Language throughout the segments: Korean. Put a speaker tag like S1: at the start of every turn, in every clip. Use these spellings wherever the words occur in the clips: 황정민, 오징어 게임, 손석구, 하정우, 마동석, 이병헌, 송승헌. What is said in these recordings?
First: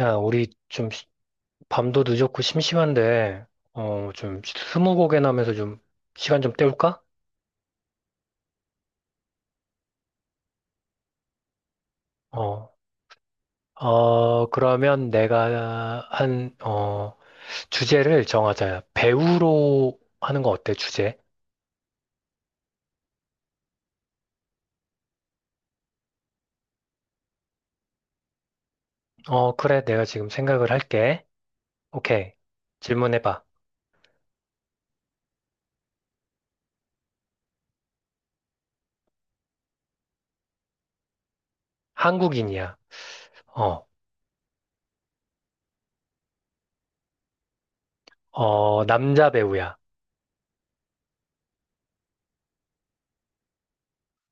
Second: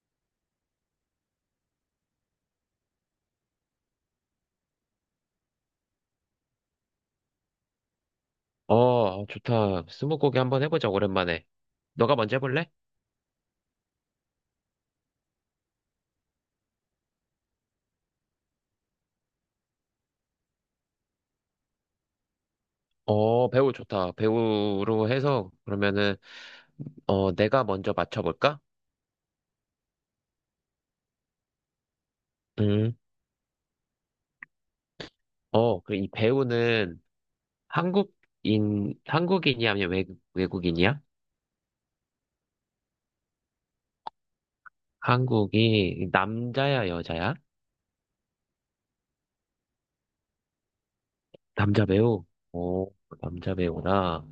S1: 야, 우리 좀 밤도 늦었고 심심한데, 좀 스무고개나 하면서 좀 시간 좀 때울까?
S2: 어, 좋다. 스무고개 한번 해보자, 오랜만에. 너가 먼저 해볼래?
S1: 어, 그러면 내가 주제를 정하자. 배우로 하는 거 어때, 주제?
S2: 어, 배우 좋다. 배우로 해서, 그러면은, 내가 먼저 맞춰볼까?
S1: 어, 그래, 내가 지금 생각을 할게. 오케이.
S2: 음.
S1: 질문해봐.
S2: 어, 그리이 배우는 한국인이야, 아니면 외국인이야?
S1: 한국인이야. 어,
S2: 한국이 남자야, 여자야?
S1: 어, 남자 배우야.
S2: 남자 배우? 오, 남자 배우라.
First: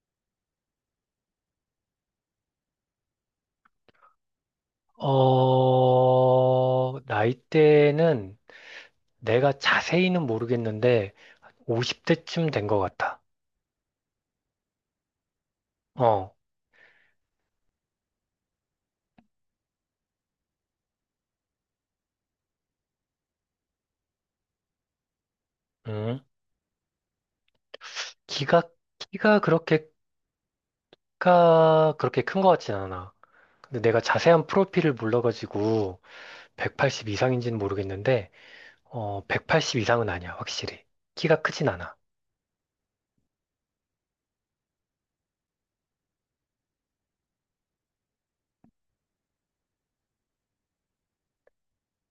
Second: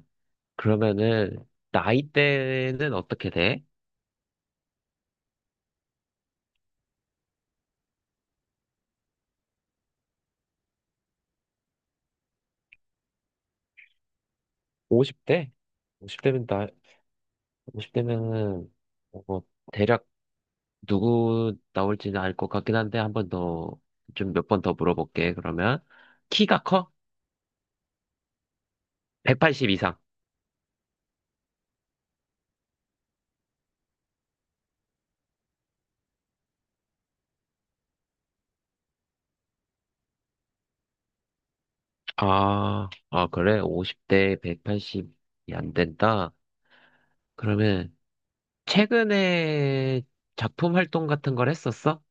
S2: 그러면은, 나이대는 어떻게 돼?
S1: 나이대는 내가 자세히는 모르겠는데, 50대쯤 된 것 같아.
S2: 50대?
S1: 어,
S2: 50대면 나, 50대면은 뭐, 대략 누구 나올지는 알 것 같긴 한데 한 번 더, 좀 몇 번 더 물어볼게. 그러면
S1: 음,
S2: 키가 커?
S1: 키가, 키가
S2: 180 이상.
S1: 그렇게 큰 것 같진 않아. 근데 내가 자세한 프로필을 몰라가지고 180 이상인지는 모르겠는데, 180 이상은 아니야, 확실히. 키가 크진 않아.
S2: 아, 그래? 50대 180이 안 된다. 그러면 최근에 작품 활동 같은 걸 했었어?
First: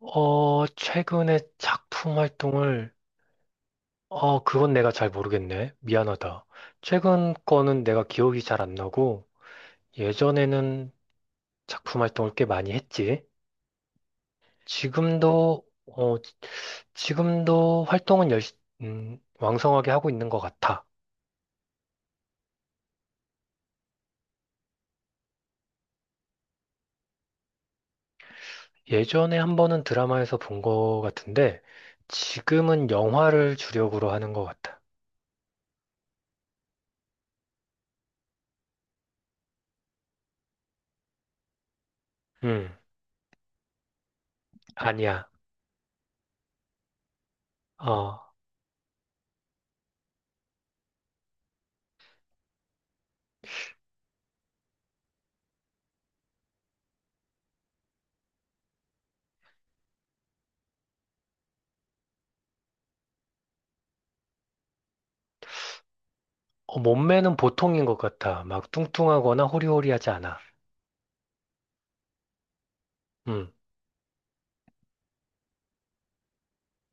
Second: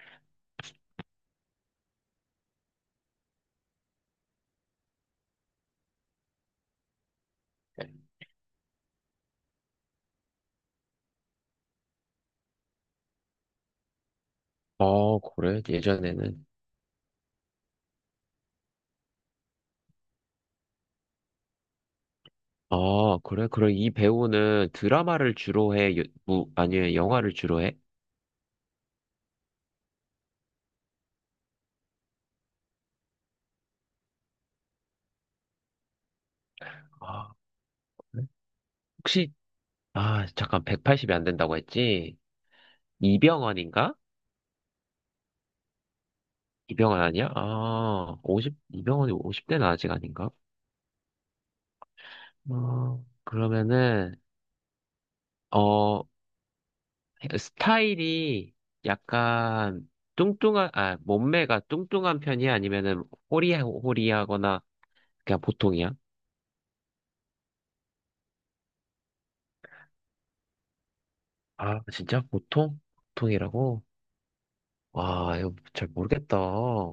S1: 어, 최근에 그건 내가 잘 모르겠네. 미안하다. 최근 거는 내가 기억이 잘 안 나고, 예전에는 작품 활동을 꽤 많이 했지.
S2: 어, 그래?
S1: 지금도, 어, 지-
S2: 예전에는.
S1: 지금도 활동은 왕성하게 하고 있는 것 같아.
S2: 아, 그래? 그럼 이 배우는 드라마를 주로 해? 뭐, 아니면 영화를 주로 해?
S1: 예전에 한 번은 드라마에서 본 것 같은데, 지금은 영화를 주력으로 하는 것 같아.
S2: 아, 그래? 혹시, 아, 잠깐, 180이 안 된다고 했지?
S1: 음,
S2: 이병헌인가?
S1: 아니야.
S2: 이병헌 아니야? 아,
S1: 어,
S2: 오십 이병헌이 50대는 아직 아닌가? 아, 그러면은, 어, 스타일이 약간 뚱뚱한, 몸매가 뚱뚱한 편이야? 아니면은 호리하거나 그냥 보통이야?
S1: 몸매는 보통인 것 같아. 막 뚱뚱하거나 호리호리하지 않아.
S2: 아, 진짜? 보통?
S1: 음,
S2: 보통이라고? 와, 이거 잘 모르겠다.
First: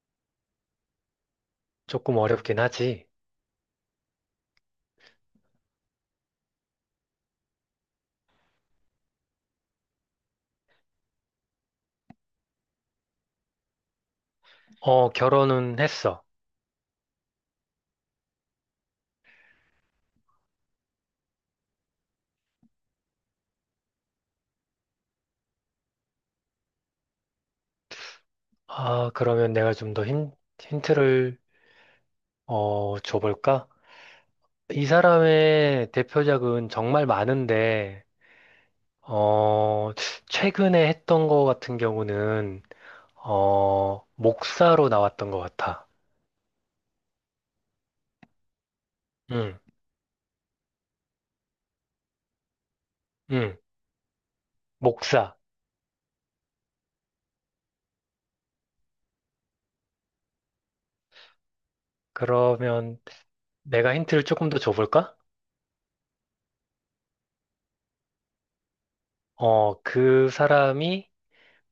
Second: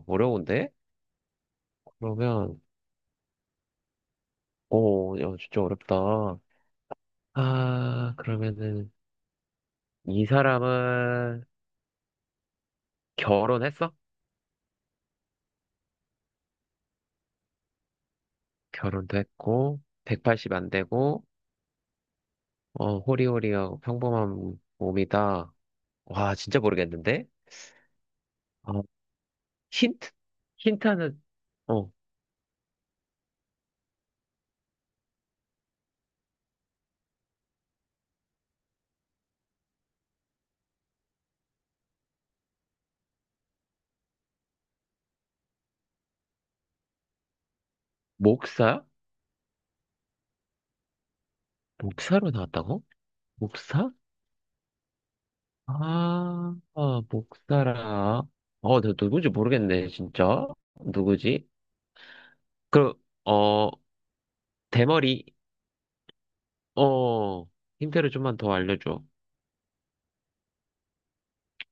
S2: 어려운데?
S1: 조금 어렵긴
S2: 그러면,
S1: 하지.
S2: 오, 야, 진짜 어렵다. 아, 그러면은, 이 사람은 결혼했어?
S1: 어, 결혼은 했어.
S2: 결혼도 했고, 180 안 되고, 호리호리하고 평범한 몸이다. 와, 진짜 모르겠는데? 어,
S1: 아, 그러면 내가
S2: 힌트? 힌트는,
S1: 힌트를,
S2: 어,
S1: 줘볼까? 이 사람의 대표작은 정말 많은데, 어, 최근에 했던 거 같은 경우는, 목사로 나왔던 것 같아.
S2: 목사?
S1: 응,
S2: 목사로 나왔다고?
S1: 응,
S2: 목사?
S1: 목사.
S2: 아, 목사라. 어, 나 누구지 모르겠네, 진짜. 누구지? 그,
S1: 그러면
S2: 어,
S1: 내가 힌트를 조금 더 줘볼까?
S2: 대머리, 어, 힌트를 좀만 더 알려줘.
S1: 어, 그 사람이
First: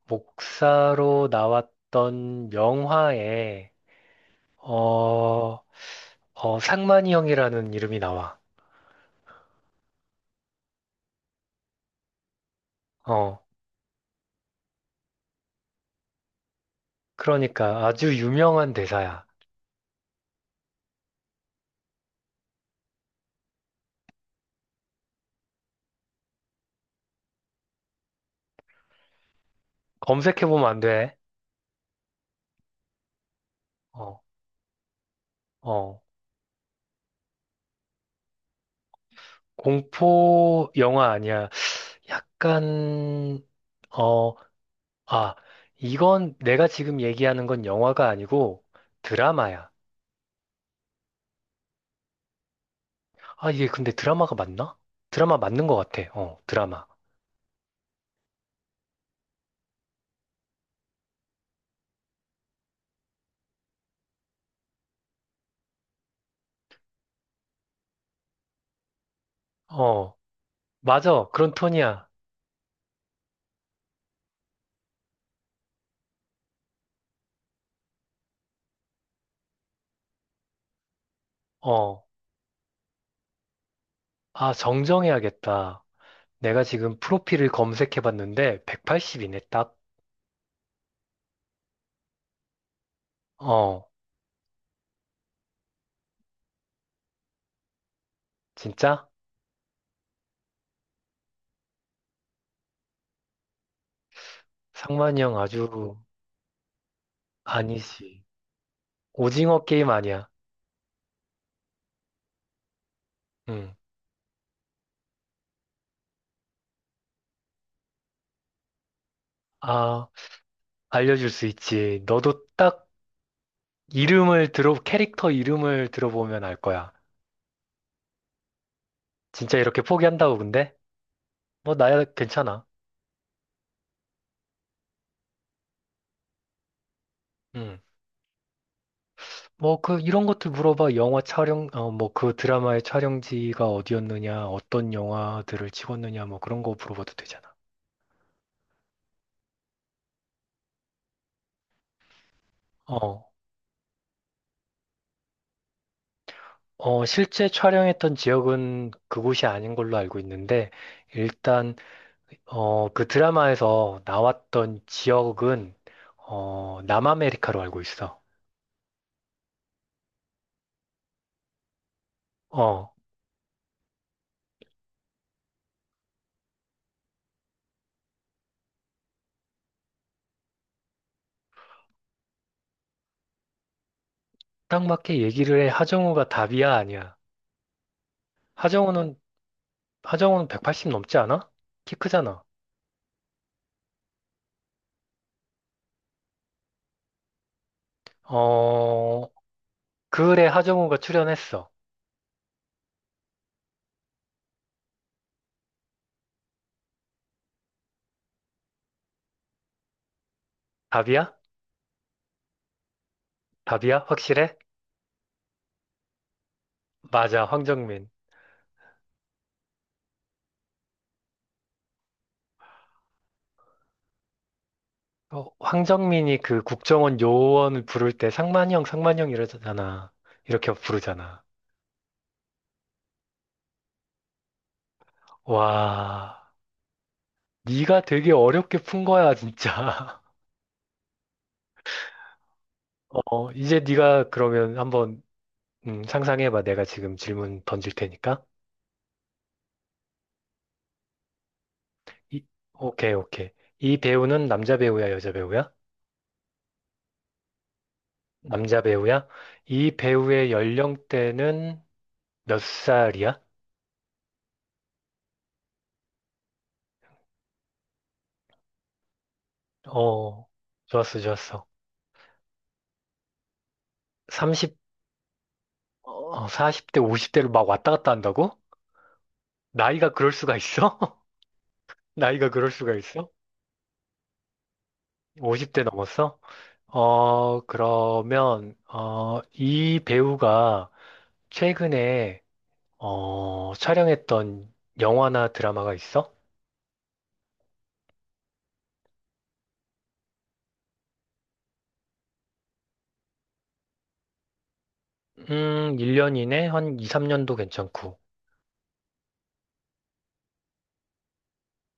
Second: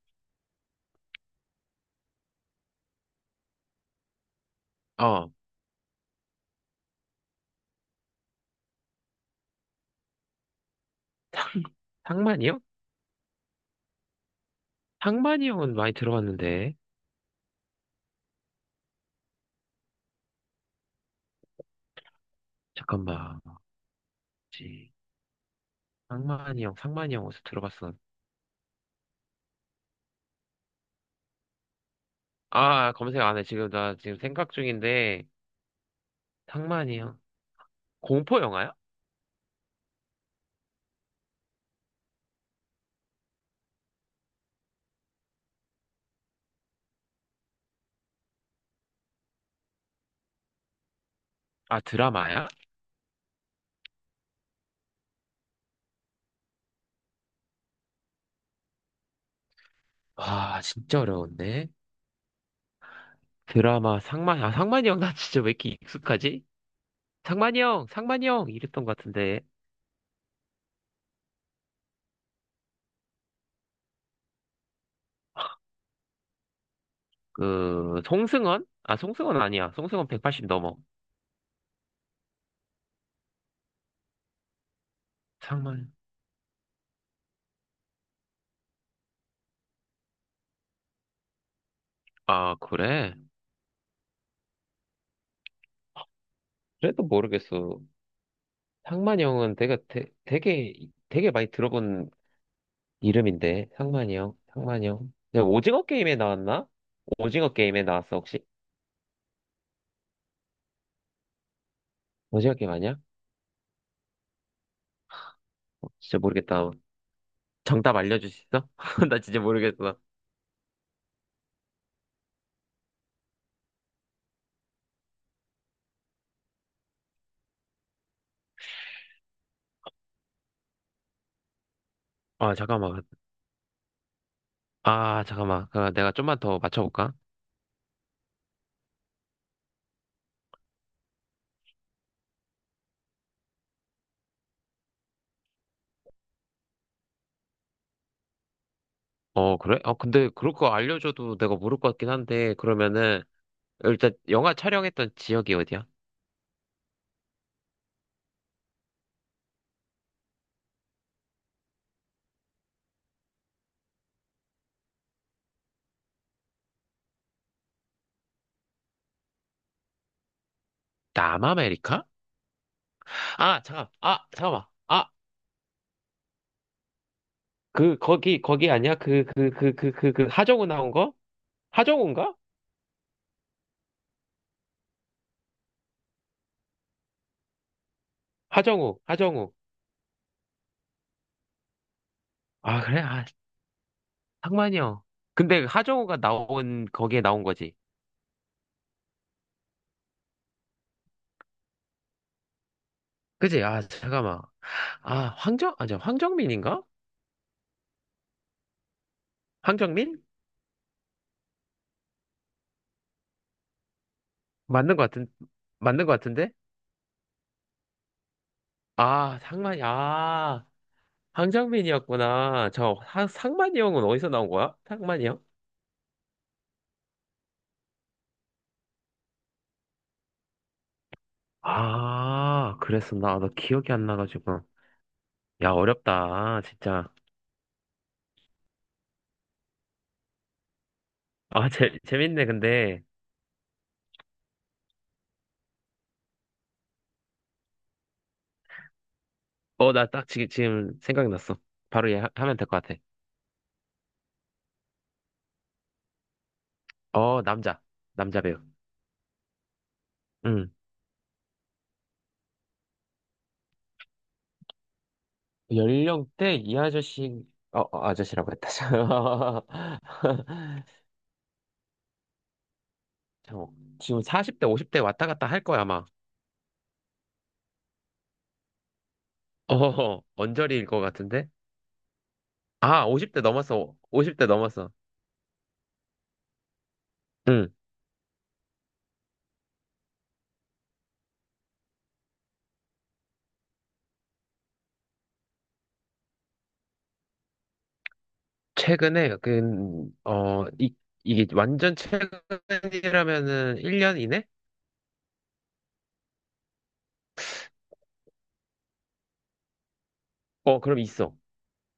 S1: 목사로 나왔던 영화에,
S2: 어,
S1: 어, 상만이 형이라는 이름이 나와.
S2: 상만이 형?
S1: 어,
S2: 상만이 형은 많이 들어봤는데.
S1: 그러니까 아주 유명한 대사야.
S2: 잠깐만. 상만이 형, 상만이 형 어디서 들어봤어?
S1: 검색해보면 안 돼.
S2: 아, 검색 안 해. 지금 나 지금
S1: 어.
S2: 생각 중인데,
S1: 어.
S2: 상만이 형. 공포 영화야?
S1: 공포 영화 아니야. 약간, 어, 아, 이건 내가 지금 얘기하는 건 영화가 아니고 드라마야.
S2: 아, 드라마야?
S1: 아, 이게 근데 드라마가 맞나? 드라마 맞는 것 같아. 어, 드라마.
S2: 와, 진짜 어려운데? 드라마, 상만이, 아, 상만이 형, 나 진짜 왜 이렇게 익숙하지? 상만이 형, 상만이 형! 이랬던 것 같은데.
S1: 어, 맞아. 그런 톤이야.
S2: 그, 송승헌? 아, 송승헌 아니야. 송승헌 180 넘어.
S1: 어, 아, 정정해야겠다.
S2: 상만.
S1: 내가 지금 프로필을 검색해 봤는데 180이네, 딱.
S2: 아, 그래?
S1: 어,
S2: 그래도 모르겠어.
S1: 진짜?
S2: 상만이 형은 내가 되게 많이 들어본 이름인데 상만이 형, 상만이 형.
S1: 상만이 형
S2: 야,
S1: 아주
S2: 오징어 게임에 나왔나? 오징어 게임에 나왔어
S1: 아니지.
S2: 혹시?
S1: 오징어 게임 아니야.
S2: 오징어 게임 아니야?
S1: 응.
S2: 어, 진짜 모르겠다. 정답 알려줄 수 있어? 나 진짜 모르겠어.
S1: 아. 알려줄 수 있지. 너도 딱 캐릭터 이름을 들어보면 알 거야. 진짜 이렇게 포기한다고, 근데? 뭐, 나야
S2: 아
S1: 괜찮아.
S2: 잠깐만. 아 잠깐만. 그, 내가 좀만 더 맞춰볼까?
S1: 응. 뭐, 그, 이런 것들 물어봐. 뭐, 그 드라마의 촬영지가 어디였느냐, 어떤 영화들을 찍었느냐, 뭐, 그런 거 물어봐도 되잖아.
S2: 어 그래? 어 근데 그럴 거 알려줘도 내가 모를 것 같긴 한데 그러면은
S1: 어,
S2: 일단 영화 촬영했던 지역이 어디야?
S1: 실제 촬영했던 지역은 그곳이 아닌 걸로 알고 있는데, 일단, 어, 그 드라마에서 나왔던 지역은, 어, 남아메리카로 알고 있어.
S2: 남아메리카?
S1: 어.
S2: 아 잠깐. 아 잠깐만. 아 그 거기 아니야? 그 하정우 나온 거? 하정우인가?
S1: 딱 맞게 얘기를 해. 하정우가 답이야, 아니야.
S2: 하정우,
S1: 하정우는,
S2: 하정우.
S1: 하정우는 180 넘지 않아? 키 크잖아.
S2: 아, 그래? 아, 상만이요. 근데 하정우가 거기에 나온 거지.
S1: 어, 그래, 하정우가 출연했어.
S2: 그지? 아, 잠깐만. 아, 아니, 황정민인가? 황정민?
S1: 답이야? 답이야? 확실해?
S2: 맞는 것 같은, 맞는 것 같은데?
S1: 맞아, 황정민.
S2: 아, 상만이, 아, 황정민이었구나. 상만이 형은 어디서 나온 거야? 상만이 형?
S1: 어, 황정민이 그 국정원 요원을 부를 때 상만형, 상만형 이러잖아. 이렇게 부르잖아.
S2: 아, 그랬었나? 아, 나 기억이 안 나가지고. 야,
S1: 와,
S2: 어렵다, 진짜.
S1: 네가 되게 어렵게 푼 거야, 진짜.
S2: 아, 재밌네, 근데.
S1: 어, 이제 네가 그러면 한번 상상해봐. 내가 지금 질문 던질 테니까.
S2: 어, 나 딱 지금 생각났어. 바로 얘 하,
S1: 이,
S2: 면 될 것 같아.
S1: 오케이, 오케이. 이 배우는 남자 배우야, 여자 배우야?
S2: 어, 남자. 남자 배우.
S1: 남자 배우야? 이 배우의
S2: 응.
S1: 연령대는 몇 살이야?
S2: 연령대 이 아저씨, 아저씨라고 했다.
S1: 어, 좋았어, 좋았어.
S2: 잠 지금 40대,
S1: 30,
S2: 50대 왔다 갔다 할 거야, 아마.
S1: 어, 40대, 50대로 막 왔다 갔다 한다고? 나이가
S2: 어,
S1: 그럴 수가
S2: 언저리일
S1: 있어?
S2: 것 같은데?
S1: 나이가 그럴 수가
S2: 아,
S1: 있어?
S2: 50대 넘었어. 50대 넘었어.
S1: 50대 넘었어?
S2: 응.
S1: 그러면, 이 배우가 최근에, 어, 촬영했던 영화나 드라마가 있어?
S2: 최근에, 어, 이, 이게 완전 최근이라면은 1년 이내?
S1: 1년 이내 한 2, 3년도 괜찮고.
S2: 어, 그럼 있어.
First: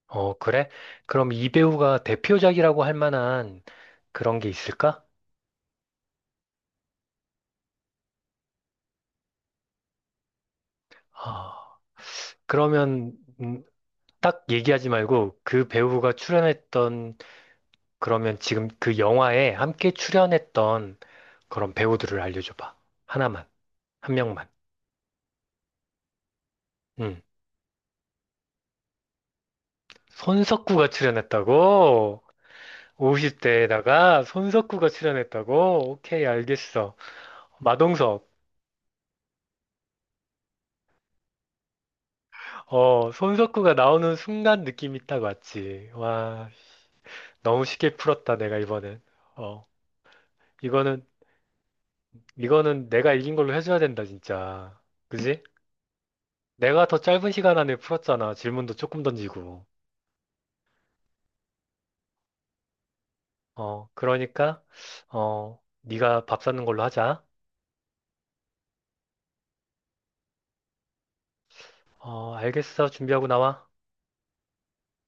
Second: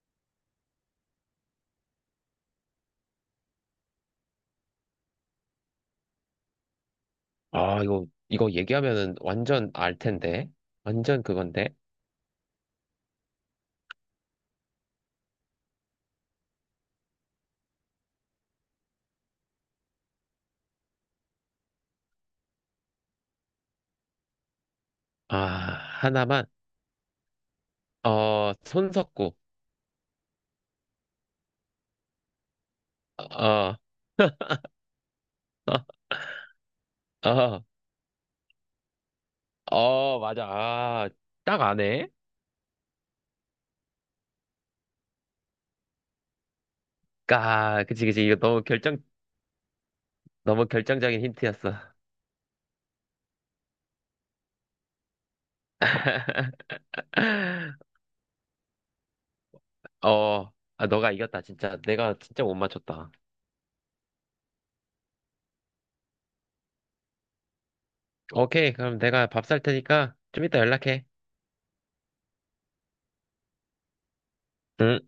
S1: 어, 그래? 그럼 이 배우가 대표작이라고 할 만한 그런 게 있을까?
S2: 아, 이거 얘기하면은 완전 알 텐데. 완전
S1: 아,
S2: 그건데.
S1: 그러면 음, 딱 얘기하지 말고 그 배우가 출연했던 그러면 지금 그 영화에 함께 출연했던 그런 배우들을 알려줘 봐. 하나만, 한 명만.
S2: 아, 하나만.
S1: 음.
S2: 어, 손석구.
S1: 손석구가 출연했다고?
S2: 어,
S1: 50대에다가 손석구가 출연했다고? 오케이, 알겠어.
S2: 어.
S1: 마동석.
S2: 어, 맞아. 아, 딱 아네.
S1: 어, 손석구가 나오는 순간 느낌이 딱 왔지. 와, 너무
S2: 아,
S1: 쉽게
S2: 그치, 그치. 이거
S1: 풀었다, 내가 이번엔. 어,
S2: 너무
S1: 이거는,
S2: 결정적인 힌트였어.
S1: 이거는 내가 이긴 걸로 해줘야 된다, 진짜. 그지? 내가 더 짧은 시간 안에 풀었잖아. 질문도 조금 던지고.
S2: 아, 너가 이겼다, 진짜. 내가 진짜 못 맞췄다.
S1: 어, 그러니까, 어, 네가 밥 사는 걸로 하자.
S2: 오케이, 그럼 내가 밥 살 테니까 좀 이따 연락해.
S1: 어, 알겠어. 준비하고 나와.
S2: 응.